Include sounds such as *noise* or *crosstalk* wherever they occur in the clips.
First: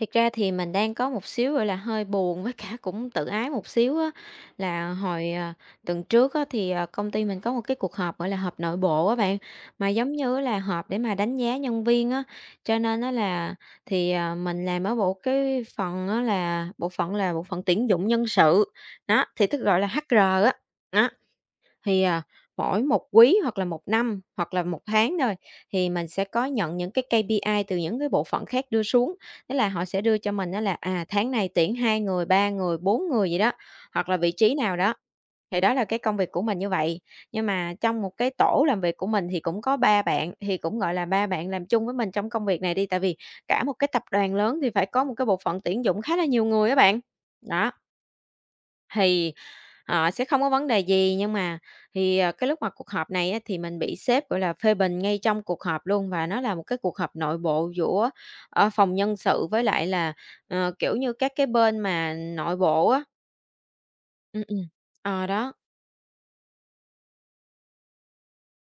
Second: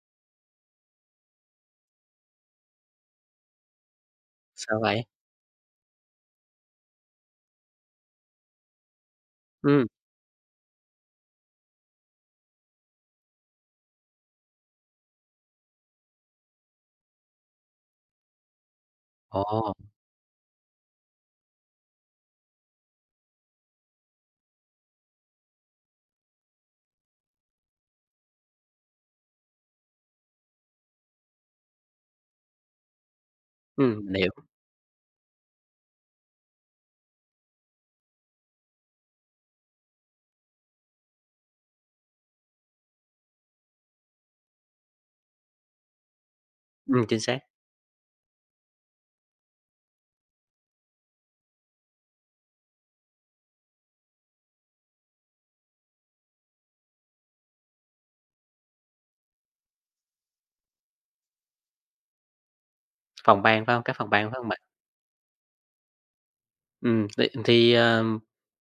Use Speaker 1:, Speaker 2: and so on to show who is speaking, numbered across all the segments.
Speaker 1: Thiệt ra thì mình đang có một xíu, gọi là, hơi buồn với cả cũng tự ái một xíu á,
Speaker 2: Sao
Speaker 1: là
Speaker 2: vậy?
Speaker 1: hồi, tuần trước á thì, công ty mình có một cái cuộc họp, gọi là, họp nội bộ á bạn,
Speaker 2: Ừm,
Speaker 1: mà giống như là họp để mà đánh giá nhân viên á. Cho nên nó là thì, mình làm ở bộ cái phần á là bộ phận tuyển dụng nhân sự, đó, thì tức
Speaker 2: ồ,
Speaker 1: gọi là HR á. Đó. Thì, mỗi một quý hoặc là một năm, hoặc là một tháng thôi, thì mình sẽ có nhận những cái KPI từ những cái bộ phận khác đưa xuống. Tức là họ sẽ đưa cho mình đó là, tháng này tuyển 2 người, 3 người, 4 người vậy đó, hoặc là
Speaker 2: mình hiểu.
Speaker 1: vị trí nào đó, thì đó là cái công việc của mình như vậy. Nhưng mà trong một cái tổ làm việc của mình thì cũng có 3 bạn, thì cũng, gọi là, 3 bạn làm chung với mình trong công việc này đi, tại vì cả một cái tập đoàn lớn thì phải có một cái bộ phận tuyển dụng khá là nhiều người các bạn.
Speaker 2: Chính xác.
Speaker 1: Đó, thì sẽ không có vấn đề gì, nhưng mà thì, cái lúc mà cuộc họp này á, thì mình bị sếp, gọi là, phê bình ngay trong cuộc họp luôn và nó là một cái cuộc họp nội bộ giữa, phòng nhân sự với lại là, kiểu như, các cái bên mà nội bộ á.
Speaker 2: Phòng ban, phải hông? Các phòng ban, phải
Speaker 1: Ừm,
Speaker 2: hông bạn?
Speaker 1: ừm. Ờ, đó,
Speaker 2: Ừm, thì thì, ờ,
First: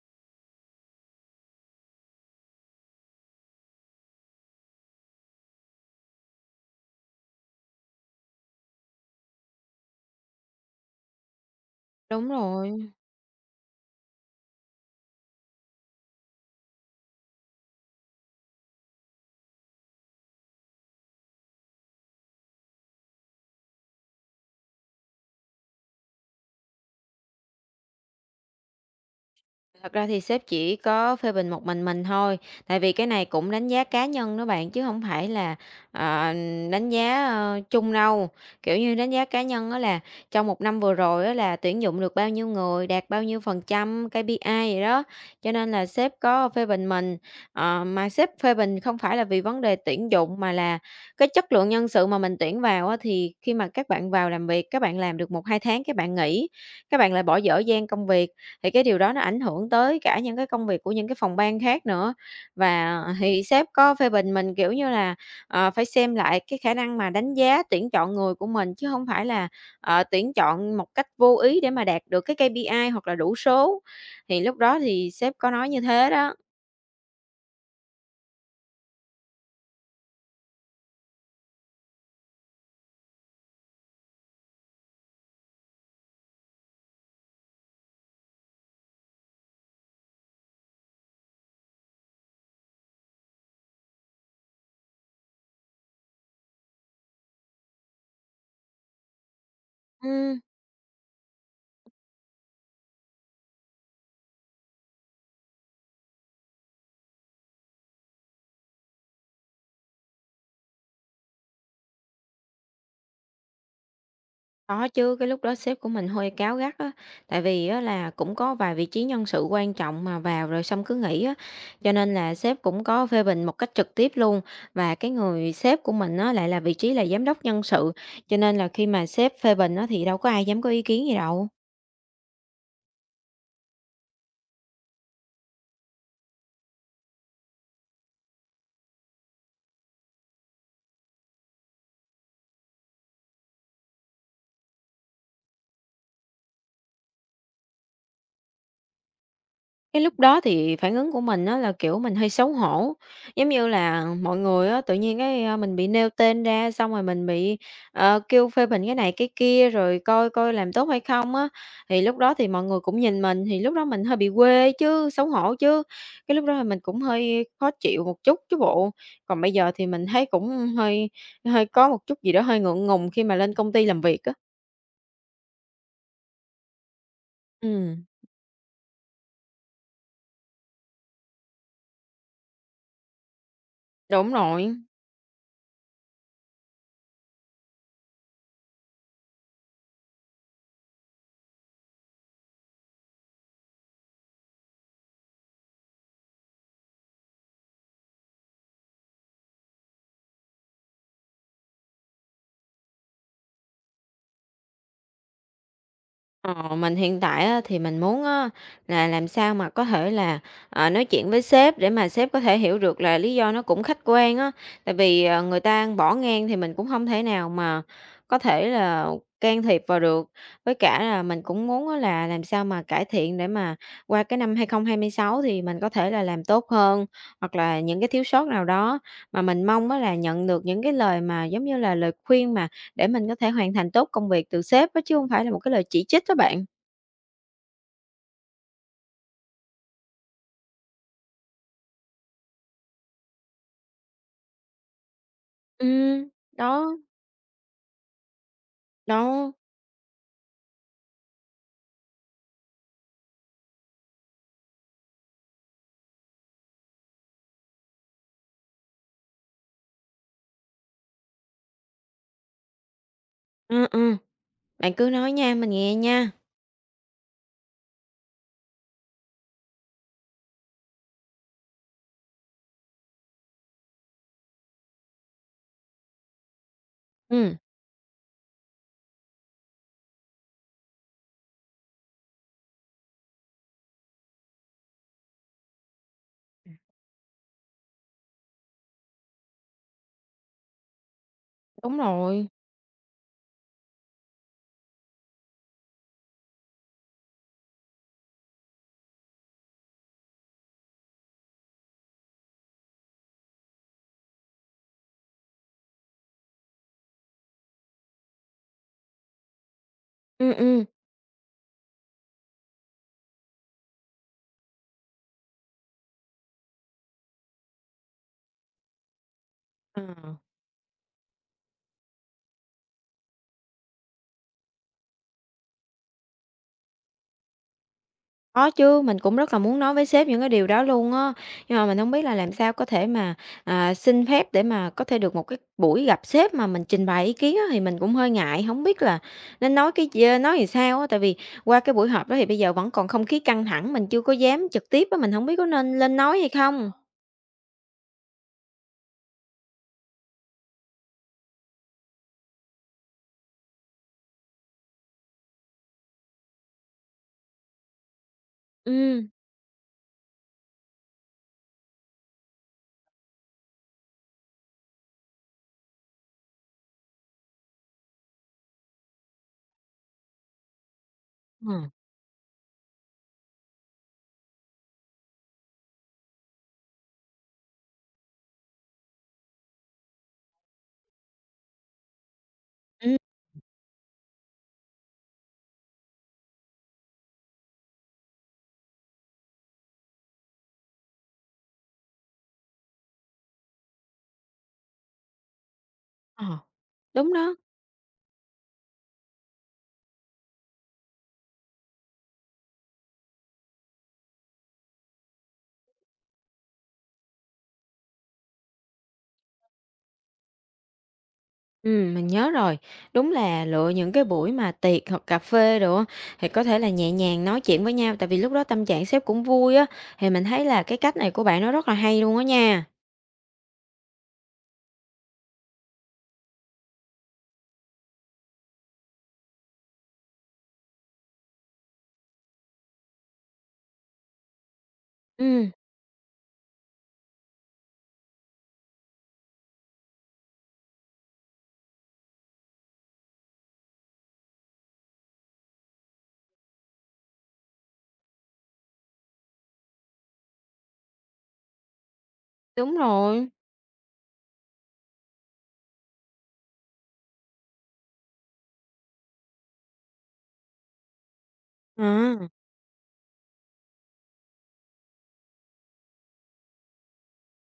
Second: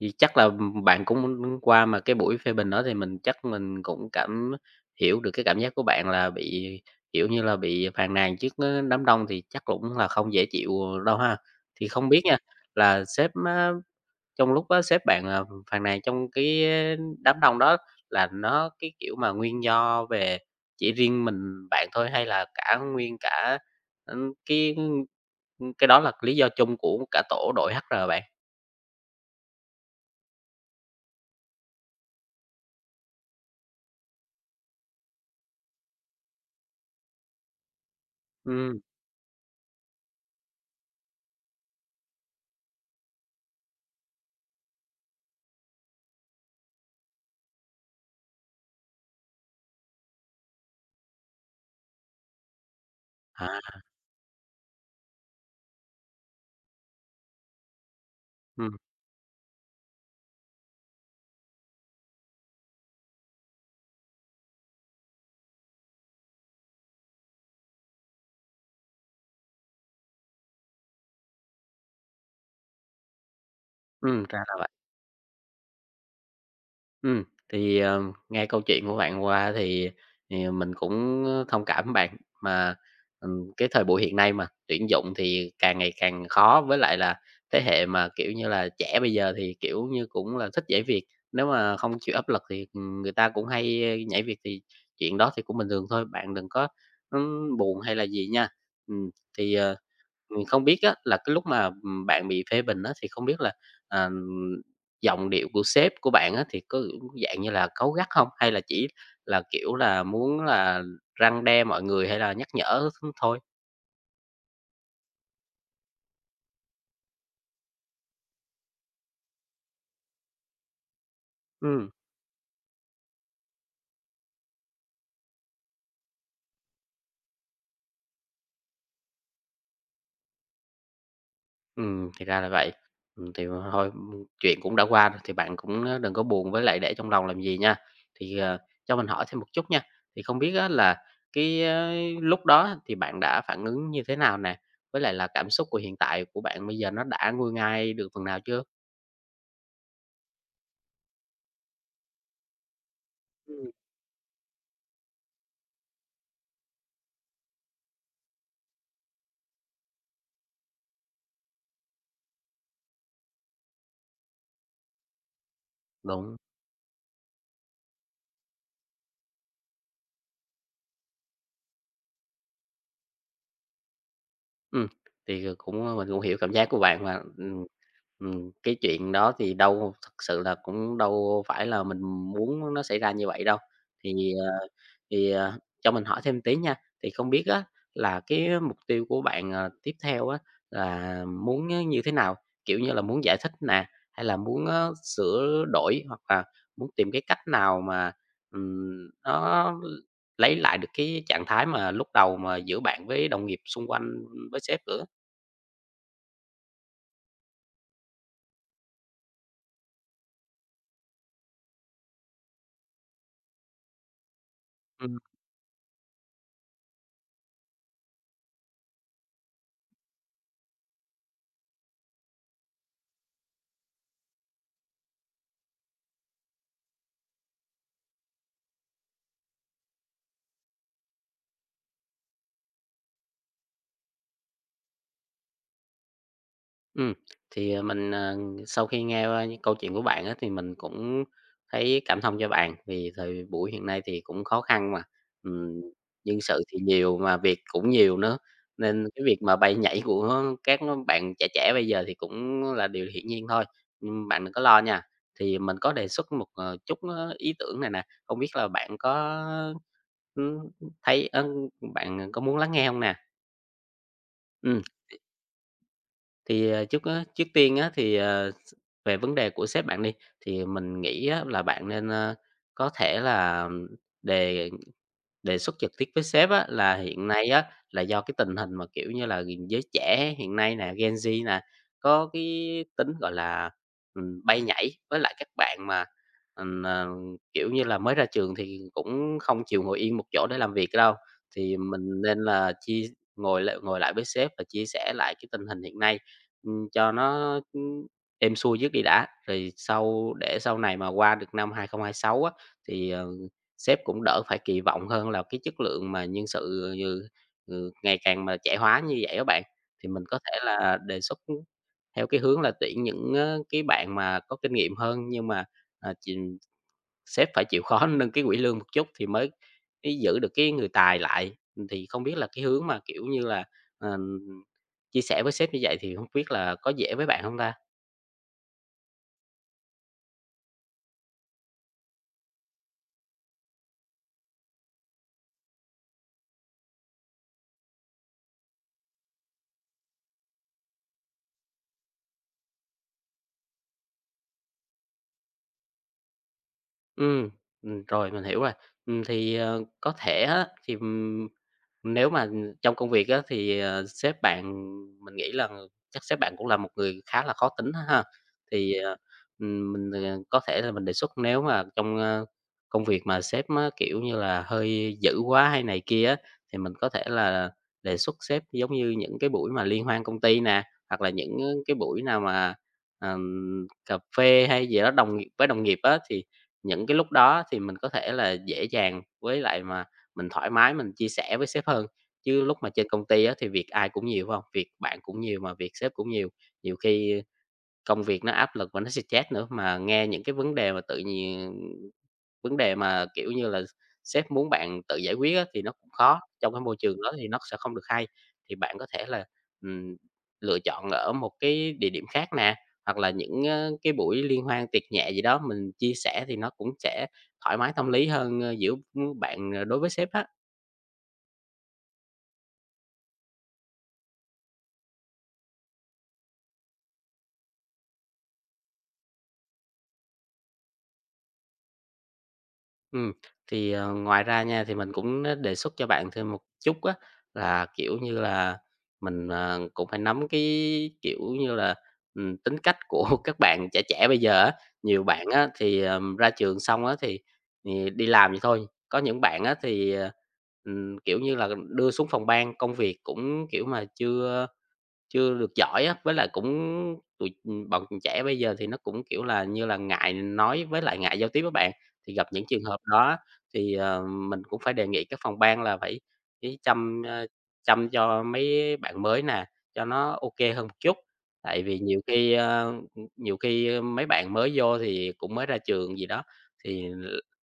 Speaker 2: thì chắc là bạn cũng qua mà cái buổi phê bình đó thì mình chắc mình cũng hiểu được cái cảm giác của bạn là bị, kiểu như là, bị phàn nàn trước, đám đông thì chắc cũng là không dễ chịu đâu ha? Thì không biết
Speaker 1: đúng
Speaker 2: nha,
Speaker 1: rồi.
Speaker 2: là sếp á. Trong lúc sếp bạn, phàn nàn trong cái đám đông đó là nó, cái kiểu mà, nguyên do về chỉ riêng mình bạn thôi hay là cả nguyên cả, ừm, cái, cái đó là lý do chung của cả tổ đội hát HR bạn?
Speaker 1: Thật ra thì sếp chỉ có phê bình một mình thôi, tại vì cái này cũng đánh giá cá nhân đó bạn chứ không phải là, ờ, đánh giá, chung đâu. Kiểu
Speaker 2: Ừm,
Speaker 1: như, đánh giá cá nhân đó là trong một năm vừa rồi đó là tuyển dụng được bao nhiêu người, đạt bao nhiêu phần trăm KPI vậy đó, cho nên là sếp có phê bình mình. Ờ, mà sếp phê bình không phải là vì vấn đề tuyển dụng mà là cái chất lượng nhân sự mà mình tuyển vào á, thì khi mà
Speaker 2: à,
Speaker 1: các bạn vào làm việc, các bạn làm được một hai tháng các bạn nghỉ, các bạn lại bỏ dở dang công việc. Thì
Speaker 2: ừm,
Speaker 1: cái điều đó nó ảnh hưởng tới cả những cái công việc của những cái phòng ban khác nữa. Và thì sếp có phê bình mình, kiểu như là, phải xem lại cái khả năng mà đánh giá, tuyển chọn người của mình, chứ không phải là, tuyển chọn một cách vô ý để mà đạt được cái KPI hoặc là đủ số. Thì
Speaker 2: ra
Speaker 1: lúc
Speaker 2: là...
Speaker 1: đó thì sếp có nói như thế đó.
Speaker 2: Ừ thì, ờ, nghe câu chuyện của bạn qua thì mình cũng thông cảm với bạn, mà, cái thời buổi hiện nay mà, tuyển dụng thì càng ngày càng khó, với lại là thế hệ mà, kiểu như là, trẻ bây giờ thì, kiểu như, cũng là thích nhảy việc. Nếu mà không chịu áp lực thì người ta cũng hay nhảy việc, thì chuyện đó thì cũng bình thường thôi, bạn đừng có buồn hay là gì nha. Ừm, thì, ờ,
Speaker 1: Ừm.
Speaker 2: không biết á là cái lúc mà bạn bị phê bình á thì không biết là, ờ giọng điệu của sếp của bạn á thì có dạng như là cáu gắt không? Hay là chỉ là, kiểu là, muốn là răn đe mọi người hay là nhắc nhở thôi?
Speaker 1: Có chứ, cái lúc đó sếp của mình hơi cáu gắt á, tại vì á là cũng có vài vị trí nhân sự quan trọng mà vào rồi xong cứ nghỉ á,
Speaker 2: Ừm,
Speaker 1: cho nên là sếp cũng có phê bình một cách trực tiếp luôn. Và cái người sếp của mình á lại là vị trí là giám đốc nhân sự, cho nên là khi mà sếp phê bình á thì đâu có ai dám có ý kiến gì đâu.
Speaker 2: thì ra là vậy. Thì thôi, chuyện cũng đã qua rồi thì bạn cũng, đừng có buồn với lại để trong lòng làm gì nha. Thì, cho mình hỏi thêm một chút nha, thì không biết á là cái, lúc đó thì bạn đã phản ứng như thế nào nè? Với lại là cảm xúc của hiện tại của bạn bây giờ nó đã nguôi ngoai được phần nào chưa?
Speaker 1: Cái lúc đó thì phản ứng của mình á là, kiểu, mình hơi xấu hổ, giống
Speaker 2: Ừm.
Speaker 1: như là, mọi người á tự nhiên cái, a, mình bị nêu tên ra, xong rồi mình bị, kêu phê bình cái này cái kia, rồi coi coi làm tốt hay không á. Thì lúc đó thì mọi người cũng nhìn mình, thì lúc đó mình hơi bị quê chứ, xấu hổ chứ, cái
Speaker 2: Đúng.
Speaker 1: lúc đó thì mình cũng hơi khó chịu một chút chứ bộ. Còn bây giờ thì mình thấy cũng hơi hơi có một chút gì đó hơi ngượng ngùng khi mà lên công ty làm việc á.
Speaker 2: Ừm, thì, ờ, cũng, ờ, mình cũng hiểu cảm giác của bạn mà,
Speaker 1: Ừm,
Speaker 2: cái chuyện đó thì đâu thực sự là cũng đâu phải là mình muốn nó xảy ra như vậy đâu. Thì,
Speaker 1: đúng
Speaker 2: ờ,
Speaker 1: rồi.
Speaker 2: cho mình hỏi thêm tí nha, thì không biết á là cái mục tiêu của bạn, tiếp theo á là muốn á như thế nào? Kiểu như là, muốn giải thích nè, hay là muốn á sửa đổi hoặc là muốn tìm cái cách nào mà, nó lấy lại được cái trạng thái mà lúc đầu mà giữa bạn với đồng nghiệp xung quanh, với sếp nữa.
Speaker 1: Ờ, mình hiện tại á, thì mình muốn á, là làm sao mà có thể là nói chuyện với sếp để mà sếp có thể hiểu được là lý do nó cũng khách quan á. Tại
Speaker 2: Ừm.
Speaker 1: vì người ta bỏ ngang thì mình cũng không thể nào mà có thể là can thiệp vào được. Với cả là mình cũng muốn á, là làm sao mà cải thiện để mà qua cái năm 2026 thì mình có thể là làm tốt hơn hoặc là những cái thiếu sót nào đó mà mình mong á, là nhận được những cái lời mà giống như là lời khuyên mà để mình có thể hoàn thành tốt công việc từ sếp á, chứ không phải là một cái lời chỉ trích đó bạn.
Speaker 2: Ừ thì, à, mình, à, sau khi nghe qua những câu chuyện của bạn á, thì mình cũng thấy cảm thông cho bạn, vì thời buổi hiện nay thì cũng khó khăn mà, ừm, nhân sự thì
Speaker 1: Đó,
Speaker 2: nhiều mà việc cũng nhiều nữa, nên cái việc
Speaker 1: đó.
Speaker 2: mà bay nhảy của bạn trẻ trẻ bây giờ thì cũng là điều hiển nhiên thôi. Bạn đừng có lo nha. Thì mình có đề xuất một, chút á ý tưởng này nè, không biết là bạn có, ưm, thấy ơ, bạn có muốn lắng nghe không nè?
Speaker 1: Ừ, ừ.
Speaker 2: Ừ.
Speaker 1: Bạn cứ nói nha, mình nghe nha.
Speaker 2: Trước tiên á thì, ờ, s về vấn đề của sếp bạn đi, thì mình nghĩ á là bạn nên, có thể là đề đề xuất trực tiếp với sếp á, là hiện nay
Speaker 1: Ừ.
Speaker 2: á, là do cái tình hình mà, kiểu như là, giới trẻ hiện nay nè, Gen Z nè, có cái tính, gọi là, bay nhảy, với lại các bạn mà, ừm, ờ, kiểu như là, mới ra trường thì cũng không chịu ngồi yên một chỗ để làm việc đâu. Thì
Speaker 1: Đúng
Speaker 2: mình nên
Speaker 1: rồi.
Speaker 2: là chia Ngồi lại với sếp và chia sẻ lại cái tình hình hiện nay, cho nó, êm xuôi trước đi đã, rồi sau để sau này mà qua được năm 2026 á, thì, sếp cũng đỡ phải kỳ vọng hơn là cái chất lượng mà nhân sự, ngày càng mà trẻ hóa như vậy á bạn. Thì mình có thể
Speaker 1: Ừ, ừ.
Speaker 2: là đề xuất theo cái hướng là tuyển những, cái bạn mà có kinh nghiệm hơn, nhưng mà, à, ch sếp phải chịu khó *laughs* nâng cái quỹ lương một chút thì mới
Speaker 1: Ờ.
Speaker 2: mới giữ được cái người tài lại. Thì không biết là cái hướng mà, kiểu như là, ờ, chia sẻ với sếp như vậy thì không biết là có dễ với bạn không ta?
Speaker 1: Có chứ, mình cũng rất là muốn nói với sếp những cái điều đó luôn á, nhưng mà mình không biết là làm sao có thể mà, xin phép để mà có thể được một cái buổi gặp sếp mà mình trình bày ý kiến á, thì mình cũng hơi ngại, không biết là nên nói cái gì, nói làm sao á. Tại vì qua cái buổi họp đó thì bây giờ vẫn còn không khí căng thẳng, mình chưa có dám trực tiếp á, mình không biết có nên lên nói hay không?
Speaker 2: Ừm, rồi mình hiểu rồi. Có thể á, thì, nếu mà trong công việc á, thì, sếp bạn mình nghĩ là chắc sếp bạn cũng là một người khá là khó tính á ha. Thì, ờ,
Speaker 1: Ừm,
Speaker 2: mình, ờ, có thể là mình đề xuất nếu mà trong, công việc mà sếp á, kiểu như là, hơi dữ quá hay này kia á, thì mình có thể là đề xuất sếp giống như những cái buổi mà liên hoan công ty nè, hoặc là những
Speaker 1: ờ,
Speaker 2: cái buổi nào mà, cà phê hay gì đó đồng nghiệp với đồng nghiệp á, thì những cái lúc đó thì mình có thể là dễ dàng với lại mà mình thoải mái mình chia sẻ với sếp hơn, chứ lúc mà trên
Speaker 1: ừm,
Speaker 2: công ty á thì việc ai cũng nhiều, phải không? Việc bạn cũng nhiều mà việc sếp cũng nhiều, nhiều khi công việc nó áp lực và nó stress nữa, mà nghe những cái vấn đề mà tự nhiên vấn đề mà, kiểu như là, sếp muốn bạn tự giải quyết á, thì nó cũng khó,
Speaker 1: ờ,
Speaker 2: trong cái môi trường đó
Speaker 1: đúng
Speaker 2: thì
Speaker 1: đó.
Speaker 2: nó sẽ không được hay. Thì bạn có thể là, ừm, lựa chọn ở một cái địa điểm khác nè, hoặc là những, cái buổi liên hoan, tiệc nhẹ gì đó mình chia sẻ thì nó cũng sẽ thoải mái tâm lý hơn, giữa bạn đối với sếp á.
Speaker 1: Mình nhớ rồi, đúng là lựa những cái buổi mà tiệc hoặc cà phê đồ á, thì có thể là nhẹ nhàng nói chuyện với nhau, tại vì lúc đó tâm trạng sếp cũng vui á, thì mình thấy là cái cách này của bạn nó rất là hay luôn á nha.
Speaker 2: Ừm, ngoài ra nha, thì mình cũng á đề xuất cho bạn thêm một chút á, là, kiểu như là, mình, cũng phải nắm cái, kiểu như là, tính cách của *laughs* các bạn trẻ trẻ bây giờ á. Nhiều bạn á
Speaker 1: Ừm,
Speaker 2: thì, ra trường xong á thì đi làm vậy thôi, có những bạn á thì, kiểu như là, đưa xuống phòng ban, công việc cũng, kiểu mà, chưa chưa được giỏi á, với lại cũng tụi, bọn trẻ bây giờ thì nó cũng, kiểu là, như là ngại nói với lại ngại giao tiếp á bạn. Thì gặp những trường
Speaker 1: đúng
Speaker 2: hợp đó
Speaker 1: rồi.
Speaker 2: thì, mình cũng phải đề nghị các phòng ban là phải phải chăm, chăm cho mấy bạn mới nè, cho nó ok hơn một chút. Tại vì nhiều
Speaker 1: à,
Speaker 2: khi, nhiều khi mấy bạn mới vô thì cũng mới ra trường gì đó, thì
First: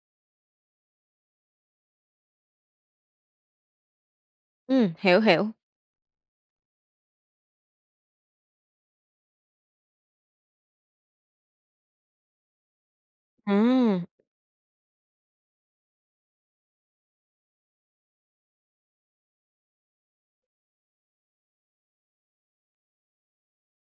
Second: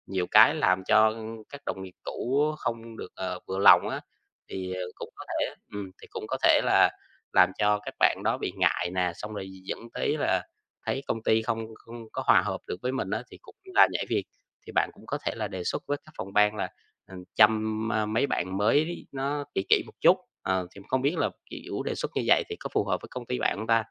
Speaker 2: nhiều cái làm cho các đồng nghiệp cũ không được, vừa lòng á, thì, cũng
Speaker 1: hiểu,
Speaker 2: có
Speaker 1: hiểu,
Speaker 2: thể thì cũng có thể là làm cho các bạn đó bị ngại nè, xong rồi dẫn tới là thấy công ty không không có hòa hợp được với mình á, thì cũng
Speaker 1: à.
Speaker 2: là nhảy việc. Thì bạn cũng có thể là đề xuất với các phòng ban là, chăm, mấy bạn mới đi, nó kỹ kỹ một chút, thì không biết là, kiểu, đề xuất như vậy thì có phù hợp với công ty bạn không ta?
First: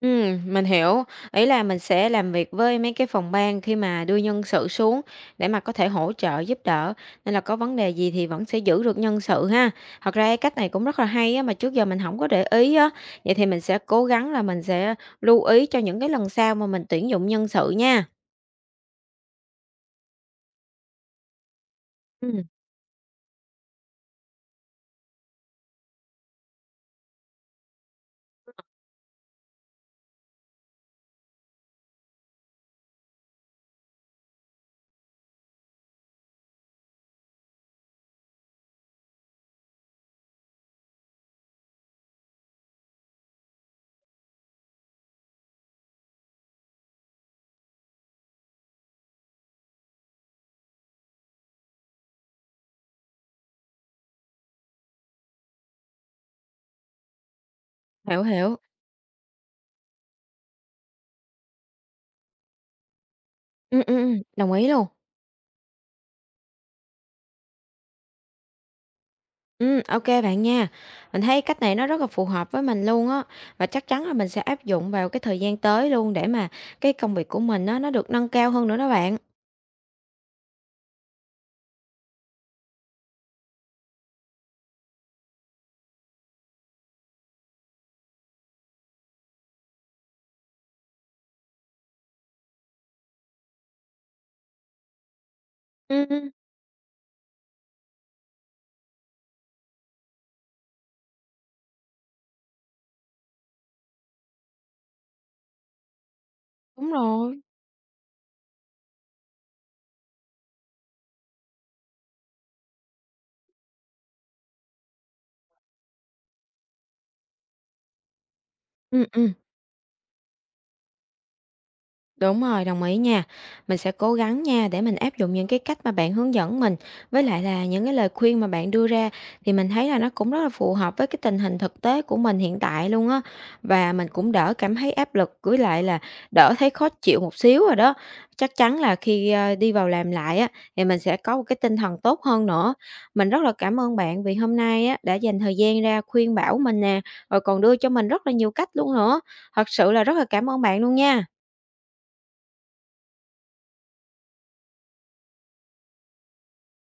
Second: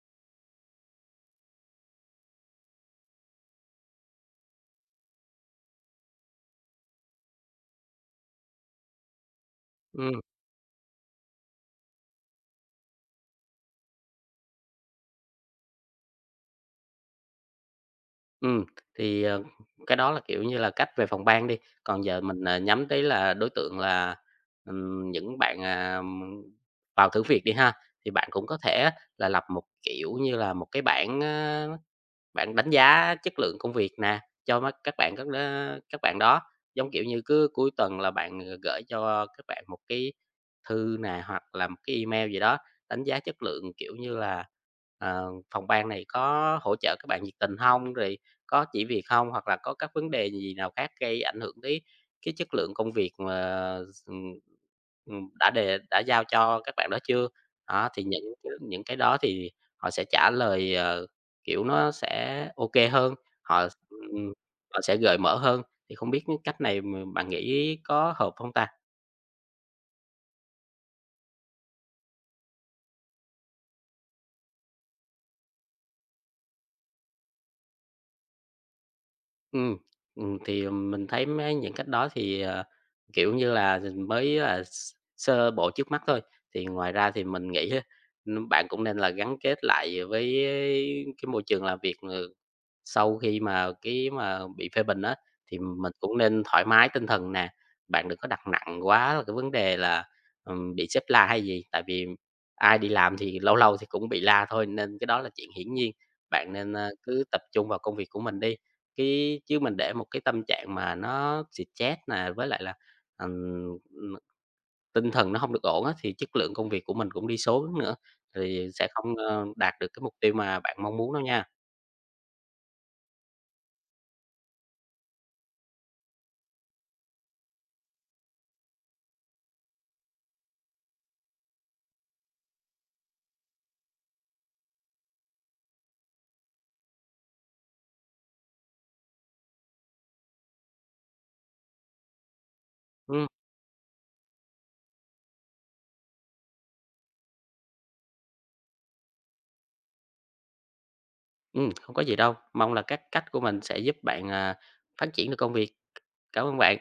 Speaker 1: Mình hiểu. Ý là mình sẽ làm việc với mấy cái phòng ban khi mà đưa nhân sự xuống để mà có thể hỗ trợ giúp đỡ, nên là có vấn đề gì thì vẫn sẽ giữ được nhân sự ha. Thật
Speaker 2: Ừ.
Speaker 1: ra cái cách này cũng rất là hay á, mà trước giờ mình không có để ý á. Vậy thì mình sẽ cố gắng là mình sẽ lưu ý cho những cái lần sau mà mình tuyển dụng nhân sự nha.
Speaker 2: Ừm, thì, ờ, cái đó là, kiểu như là, cách về phòng ban đi, còn giờ
Speaker 1: Ừm,
Speaker 2: mình, nhắm tới là đối tượng là, những bạn, vào thử việc đi ha, thì bạn cũng có thể á là lập một, kiểu như là, một cái bảng, bạn đánh giá chất lượng công việc nè, cho mấy các bạn các đó các bạn đó. Giống kiểu như, cứ cuối tuần là bạn gửi cho các bạn một cái thư nè, hoặc là một cái email gì đó, đánh giá chất lượng, kiểu như là, phòng ban này có hỗ trợ các bạn nhiệt tình không? Rồi có chỉ việc không? Hoặc là có các vấn đề gì nào khác gây ảnh hưởng tới cái chất lượng công việc mà s đã giao cho các bạn đó chưa? Đó, thì
Speaker 1: hiểu, hiểu.
Speaker 2: những cái đó thì họ sẽ trả lời, kiểu, nó sẽ OK hơn, họ ừm,
Speaker 1: Đồng ý
Speaker 2: họ
Speaker 1: luôn.
Speaker 2: sẽ cởi mở hơn, thì không biết cái cách này mà bạn nghĩ có hợp không ta?
Speaker 1: Ok bạn nha. Mình thấy cách này nó rất là phù hợp với mình luôn á, và chắc chắn là mình sẽ áp dụng vào cái thời gian tới luôn để mà cái công việc của mình á, nó được nâng cao hơn nữa đó bạn.
Speaker 2: Ừm, thì mình thấy mấy những cách đó thì, kiểu như là, mới là sơ bộ trước mắt thôi. Thì ngoài ra thì mình nghĩ á, bạn cũng nên là gắn kết lại với cái môi trường làm việc, sau khi mà cái mà bị phê bình á, thì mình cũng
Speaker 1: Ừm,
Speaker 2: nên thoải mái tinh thần nè, bạn đừng có đặt nặng quá là cái vấn đề là, bị sếp la hay gì, tại vì ai đi làm thì lâu lâu thì cũng bị la thôi, nên cái đó là chuyện hiển nhiên. Bạn nên,
Speaker 1: đúng
Speaker 2: cứ tập
Speaker 1: rồi.
Speaker 2: trung vào công việc của mình đi, chứ mình để một cái tâm trạng mà nó stress nè, với lại là, ừm, tinh thần nó không được ổn á, thì chất lượng công việc của mình cũng đi xuống nữa, thì sẽ
Speaker 1: Ừ,
Speaker 2: không,
Speaker 1: ừ.
Speaker 2: đạt được cái mục tiêu mà bạn mong muốn đâu nha.
Speaker 1: Đúng rồi, đồng ý nha. Mình sẽ cố gắng nha để mình áp dụng những cái cách mà bạn hướng dẫn mình với lại là những cái lời khuyên mà bạn đưa ra thì mình thấy là nó cũng rất là phù hợp với cái tình hình thực tế của mình hiện tại luôn á và mình cũng đỡ cảm thấy áp lực với lại là đỡ thấy khó chịu một xíu rồi đó. Chắc chắn là khi đi vào làm lại á thì mình sẽ có một cái tinh thần tốt hơn nữa.
Speaker 2: Ừm.
Speaker 1: Mình rất là cảm ơn bạn vì hôm nay á đã dành thời gian ra khuyên bảo mình nè, rồi còn đưa cho mình rất là nhiều cách luôn nữa. Thật sự là rất là cảm ơn bạn luôn nha.
Speaker 2: Không có gì đâu. Mong là các cách của mình sẽ giúp bạn, phát triển được công việc. Cảm ơn bạn.